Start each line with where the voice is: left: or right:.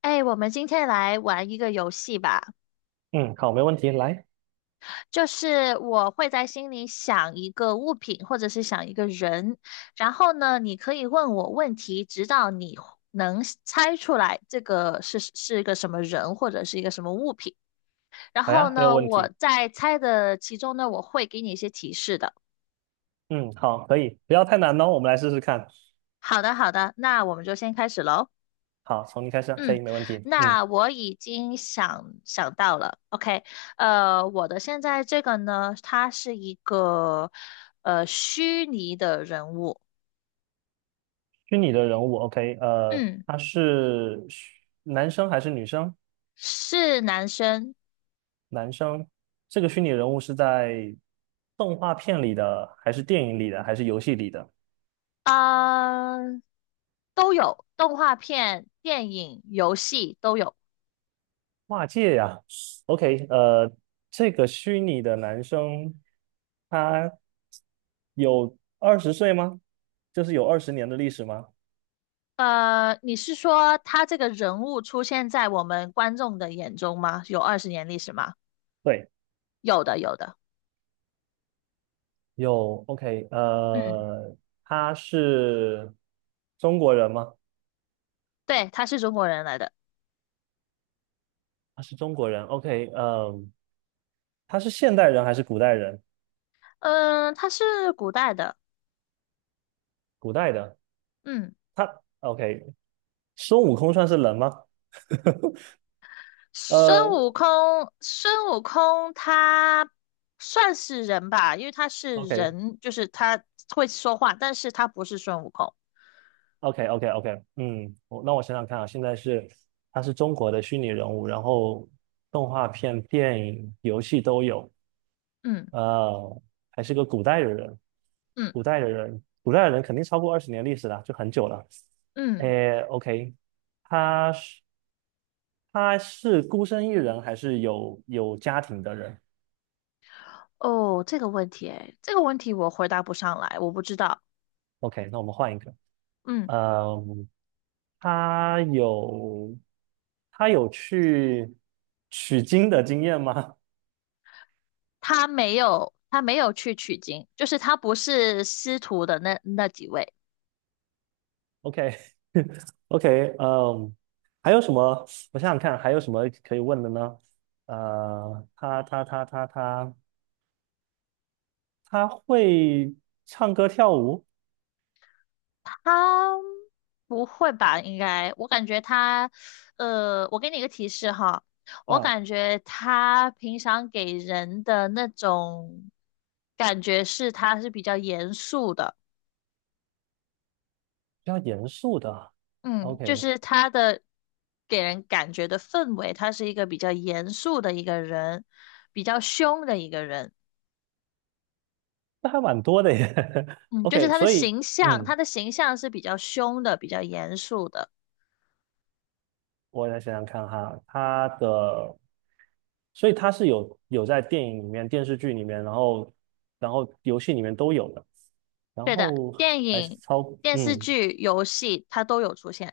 left: 哎，我们今天来玩一个游戏吧，
right: 嗯，好，没问题，来，
left: 就是我会在心里想一个物品或者是想一个人，然后呢，你可以问我问题，直到你能猜出来这个是一个什么人或者是一个什么物品。然
right: 好
left: 后
right: 呀，没有
left: 呢，
right: 问
left: 我
right: 题。
left: 在猜的其中呢，我会给你一些提示的。
right: 嗯，好，可以，不要太难哦，我们来试试看。
left: 好的，好的，那我们就先开始喽。
right: 好，从你开始啊，可
left: 嗯，
right: 以，没问题。嗯，
left: 那我已经想到了，OK，我的现在这个呢，他是一个虚拟的人物，
right: 虚拟的人物，OK，
left: 嗯，
right: 他是虚男生还是女生？
left: 是男生，
right: 男生。这个虚拟人物是在动画片里的，还是电影里的，还是游戏里的？
left: 啊、都有，动画片、电影、游戏都有。
right: 跨界呀，OK，这个虚拟的男生，他有20岁吗？就是有二十年的历史吗？
left: 你是说他这个人物出现在我们观众的眼中吗？有20年历史吗？
right: 对。
left: 有的，有的，
right: 有，OK，
left: 嗯，
right: 他是中国人吗？
left: 对，他是中国人来的，
right: 他是中国人，OK，他是现代人还是古代人？
left: 嗯、他是古代的。
right: 古代的，
left: 嗯。
right: OK，孙悟空算是人吗？
left: 孙
right: 呃
left: 悟空，孙悟空他算是人吧，因为他是人，就是他会说话，但是他不是孙悟空。
right: ，OK，OK，OK，OK，嗯，那我想想看啊，现在是他是中国的虚拟人物，然后动画片、电影、游戏都有，
left: 嗯
right: 呃，还是个古代的人，
left: 嗯
right: 肯定超过二十年历史了，就很久了。
left: 嗯，
right: 诶，OK，他是他是孤身一人还是有家庭的人
left: 哦，这个问题，哎，这个问题我回答不上来，我不知道。
right: ？OK，那我们换一个。
left: 嗯，
right: 嗯，他有他有去取经的经验吗
left: 他没有去取经，就是他不是师徒的那几位。
right: ？OK OK，嗯，还有什么？我想想看，还有什么可以问的呢？呃，他他他他他。他会唱歌跳舞
left: 他不会吧？应该，我感觉他，我给你一个提示哈，我
right: 啊，
left: 感觉他平常给人的那种感觉是他是比较严肃的，
right: 比较严肃的。
left: 嗯，就
right: OK，
left: 是他的给人感觉的氛围，他是一个比较严肃的一个人，比较凶的一个人，
right: 那还蛮多的耶。
left: 嗯，就是
right: OK，
left: 他的
right: 所以
left: 形象，他
right: 嗯，
left: 的形象是比较凶的，比较严肃的，
right: 我来想想看哈，所以他是有在电影里面、电视剧里面，然后游戏里面都有的，然
left: 对的，
right: 后
left: 电
right: 还是
left: 影。
right: 超
left: 电视
right: 嗯，
left: 剧、游戏，他都有出现。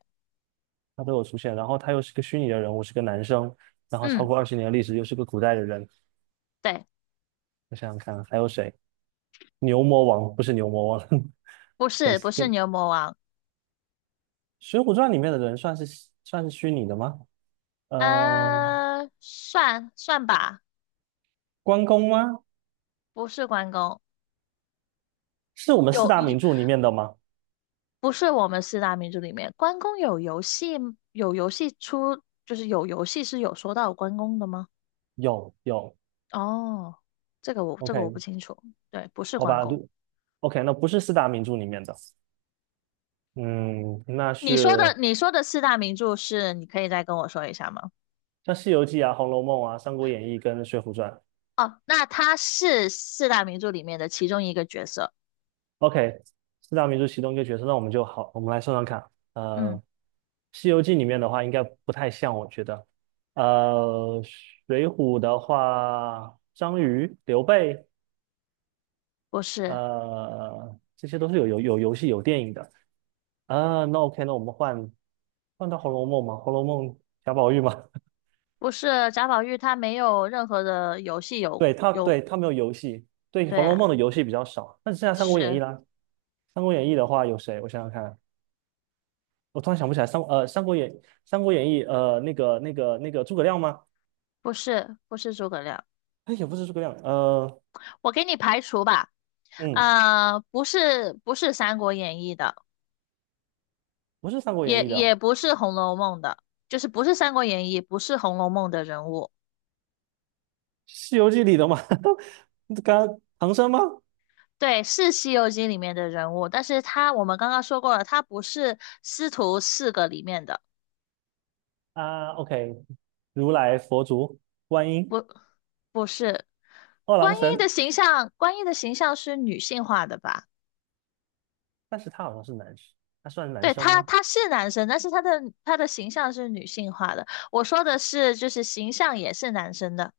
right: 他都有出现。然后他又是个虚拟的人物，是个男生，然后超
left: 嗯，
right: 过二十年的历史，又是个古代的人。
left: 对，
right: 我想想看还有谁？牛魔王不是牛魔王。
left: 不
right: 跟
left: 是不是
right: 跟
left: 牛魔王，
right: 《水浒传》里面的人算是虚拟的吗？嗯、
left: 呃，算算吧，
right: 关公吗？
left: 不是关公，
right: 是我们四
left: 有
right: 大
left: 一
right: 名著里面的吗？
left: 不是我们四大名著里面，关公有游戏出，就是有游戏是有说到关公的吗？
right: 有
left: 哦，这个我不
right: ，OK，
left: 清楚，对，不是
right: 好
left: 关
right: 吧，
left: 公。
right: OK，那不是四大名著里面的，嗯，那
left: 你说的
right: 是
left: 你说的四大名著是，你可以再跟我说一下吗？
right: 像《西游记》啊、《红楼梦》啊、《三国演义》跟《水浒传》。
left: 哦，那他是四大名著里面的其中一个角色，
right: OK，四大名著其中一个角色，那我们就好，我们来算算看。呃，
left: 嗯，
right: 《西游记》里面的话应该不太像，我觉得。呃，《水浒》的话，张瑜、刘备。
left: 不是。
right: 这些都是有游戏有电影的啊。那 OK，那我们换到《红楼梦》嘛，《红楼梦》贾宝玉嘛，
left: 不是贾宝玉，他没有任何的游戏有，
right: 对他没有游戏，对
left: 对
right: 《红楼梦》
left: 啊，
right: 的游戏比较少，那只剩下《三国演义》
left: 是
right: 啦。《三国演义》的话有谁？我想想看，我突然想不起来三国演义》那个诸葛亮吗？
left: 不是诸葛亮？
right: 哎，也不是诸葛亮，
left: 我给你排除吧，
right: 嗯，
left: 不是《三国演义》的，
right: 不是《三国演
left: 也
right: 义》
left: 也
right: 的，
left: 不是《红楼梦》的，就是不是《三国演义》，不是《红楼梦》的人物，
right: 《西游记》里的嘛，唐僧吗？
left: 对，是《西游记》里面的人物，但是他我们刚刚说过了，他不是师徒四个里面的，
right: 啊，OK，如来佛祖观音。
left: 不不是。
right: 二郎
left: 观音的
right: 神，
left: 形象，观音的形象是女性化的吧？
right: 但是他好像是男生，他算男
left: 对
right: 生
left: 他，
right: 吗
left: 他是男生，但是他的形象是女性化的。我说的是，就是形象也是男生的。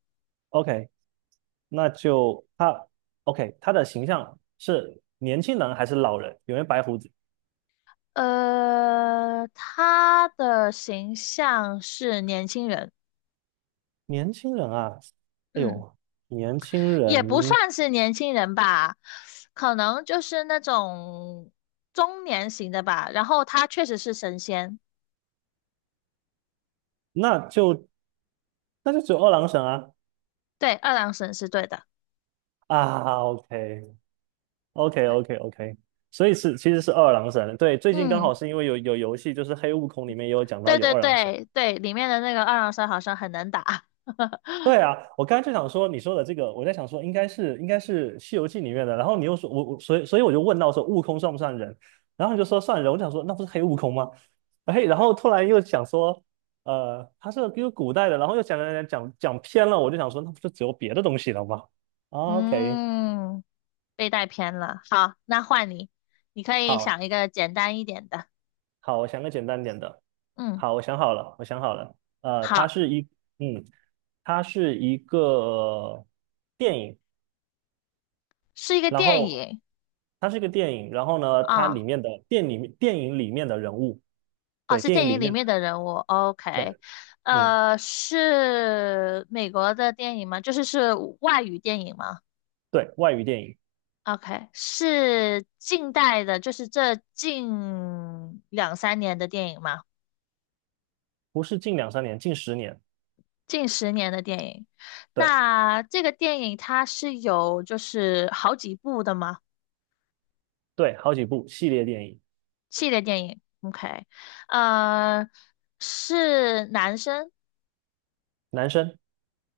right: ？OK，那就他，OK，他的形象是年轻人还是老人？有没有白胡子？
left: 他的形象是年轻人，
right: 年轻人啊，哎
left: 嗯，
right: 呦，年轻
left: 也不
right: 人，
left: 算是年轻人吧，可能就是那种中年型的吧。然后他确实是神仙，
right: 那就那就只有二郎神啊
left: 对，二郎神是对的。
right: 啊，OK，OK，OK，OK，所以是其实是二郎神，对，最近刚
left: 嗯，
right: 好是因为有游戏，就是黑悟空里面也有讲到
left: 对
right: 有
left: 对
right: 二郎神。
left: 对对，里面的那个二郎神好像很能打。
right: 对 啊，我刚才就想说你说的这个，我在想说应该是《西游记》里面的，然后你又说我所以我就问到说悟空算不算人，然后你就说算人，我就想说那不是黑悟空吗？哎，然后突然又想说，他是一个古代的，然后又讲偏了，我就想说那不就只有别的东西了吗？o k
left: 嗯。被带偏了。好，那换你，你可以
right: 好
left: 想一个简单一点的。
right: 好，我想个简单点的，
left: 嗯，
right: 好，我想好了，我想好了，呃，它
left: 好，
right: 是一嗯，它是一个电影，
left: 是一个
right: 然
left: 电
right: 后
left: 影
right: 它是一个电影，然后呢，它里
left: 啊，
right: 面的电影里面的人物，
left: 哦，
right: 对，
left: 是
right: 电影
left: 电影
right: 里
left: 里
right: 面的，
left: 面的人物。OK，
right: 对，嗯，
left: 是美国的电影吗？就是是外语电影吗
right: 对，外语电影，
left: ？OK，是近代的，就是这近两三年的电影吗？
right: 不是近两三年，近十年，
left: 近十年的电影。
right: 对
left: 那这个电影它是有就是好几部的吗？
right: 对，好几部系列电影，
left: 系列电影，OK，呃，是男生，
right: 男生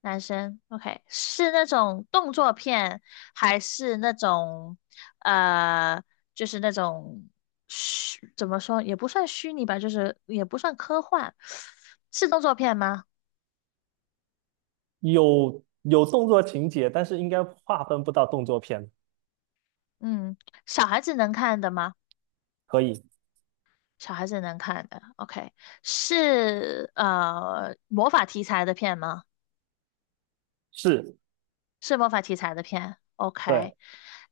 left: 男生，OK，是那种动作片，还是那种呃，就是那种虚，怎么说，也不算虚拟吧，就是也不算科幻，是动作片吗？
right: 有动作情节，但是应该划分不到动作片，
left: 嗯，小孩子能看的吗？
right: 可以
left: 小孩子能看的，OK，是魔法题材的片吗？
right: 是，
left: 是魔法题材的片，OK。
right: 对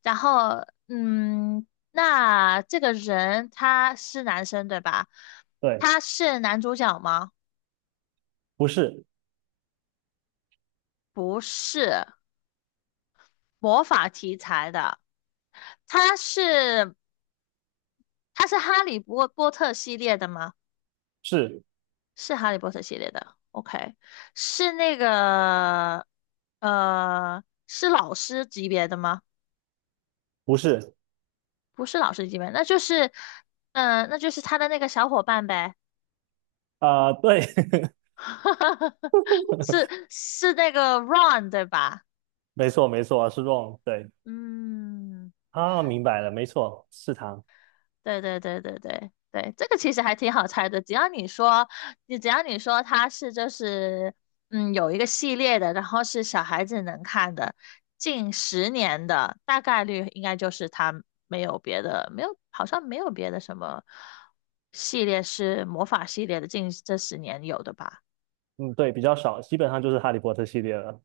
left: 然后，嗯，那这个人他是男生对吧？
right: 对，
left: 他是男主角吗？
right: 不是
left: 不是，魔法题材的。他是他是哈利波特系列的吗？
right: 是
left: 是哈利波特系列的，OK。是那个是老师级别的吗？
right: 不是
left: 不是老师级别，那就是，嗯、那就是他的那个小伙伴呗。
right: 啊、对，
left: 是那个 r u n 对吧？
right: 没错没错，是 wrong，对，
left: 嗯，
right: 啊，明白了，没错，是他。
left: 对对对对对对，这个其实还挺好猜的，只要你说，你只要你说它是就是有一个系列的，然后是小孩子能看的，近十年的，大概率应该就是它没有别的，没有好像没有别的什么系列是魔法系列的，近这10年有的吧。
right: 嗯，对，比较少，基本上就是《哈利波特》系列了。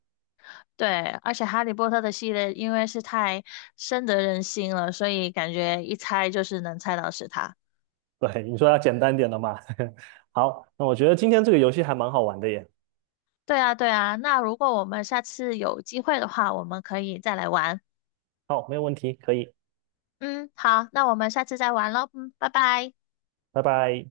left: 对，而且《哈利波特》的系列因为是太深得人心了，所以感觉一猜就是能猜到是他。
right: 对，你说要简单点的嘛。好，那我觉得今天这个游戏还蛮好玩的耶。
left: 对啊，对啊。那如果我们下次有机会的话，我们可以再来玩。
right: 好，没有问题，可以，
left: 嗯，好，那我们下次再玩喽。嗯，拜拜。
right: 拜拜。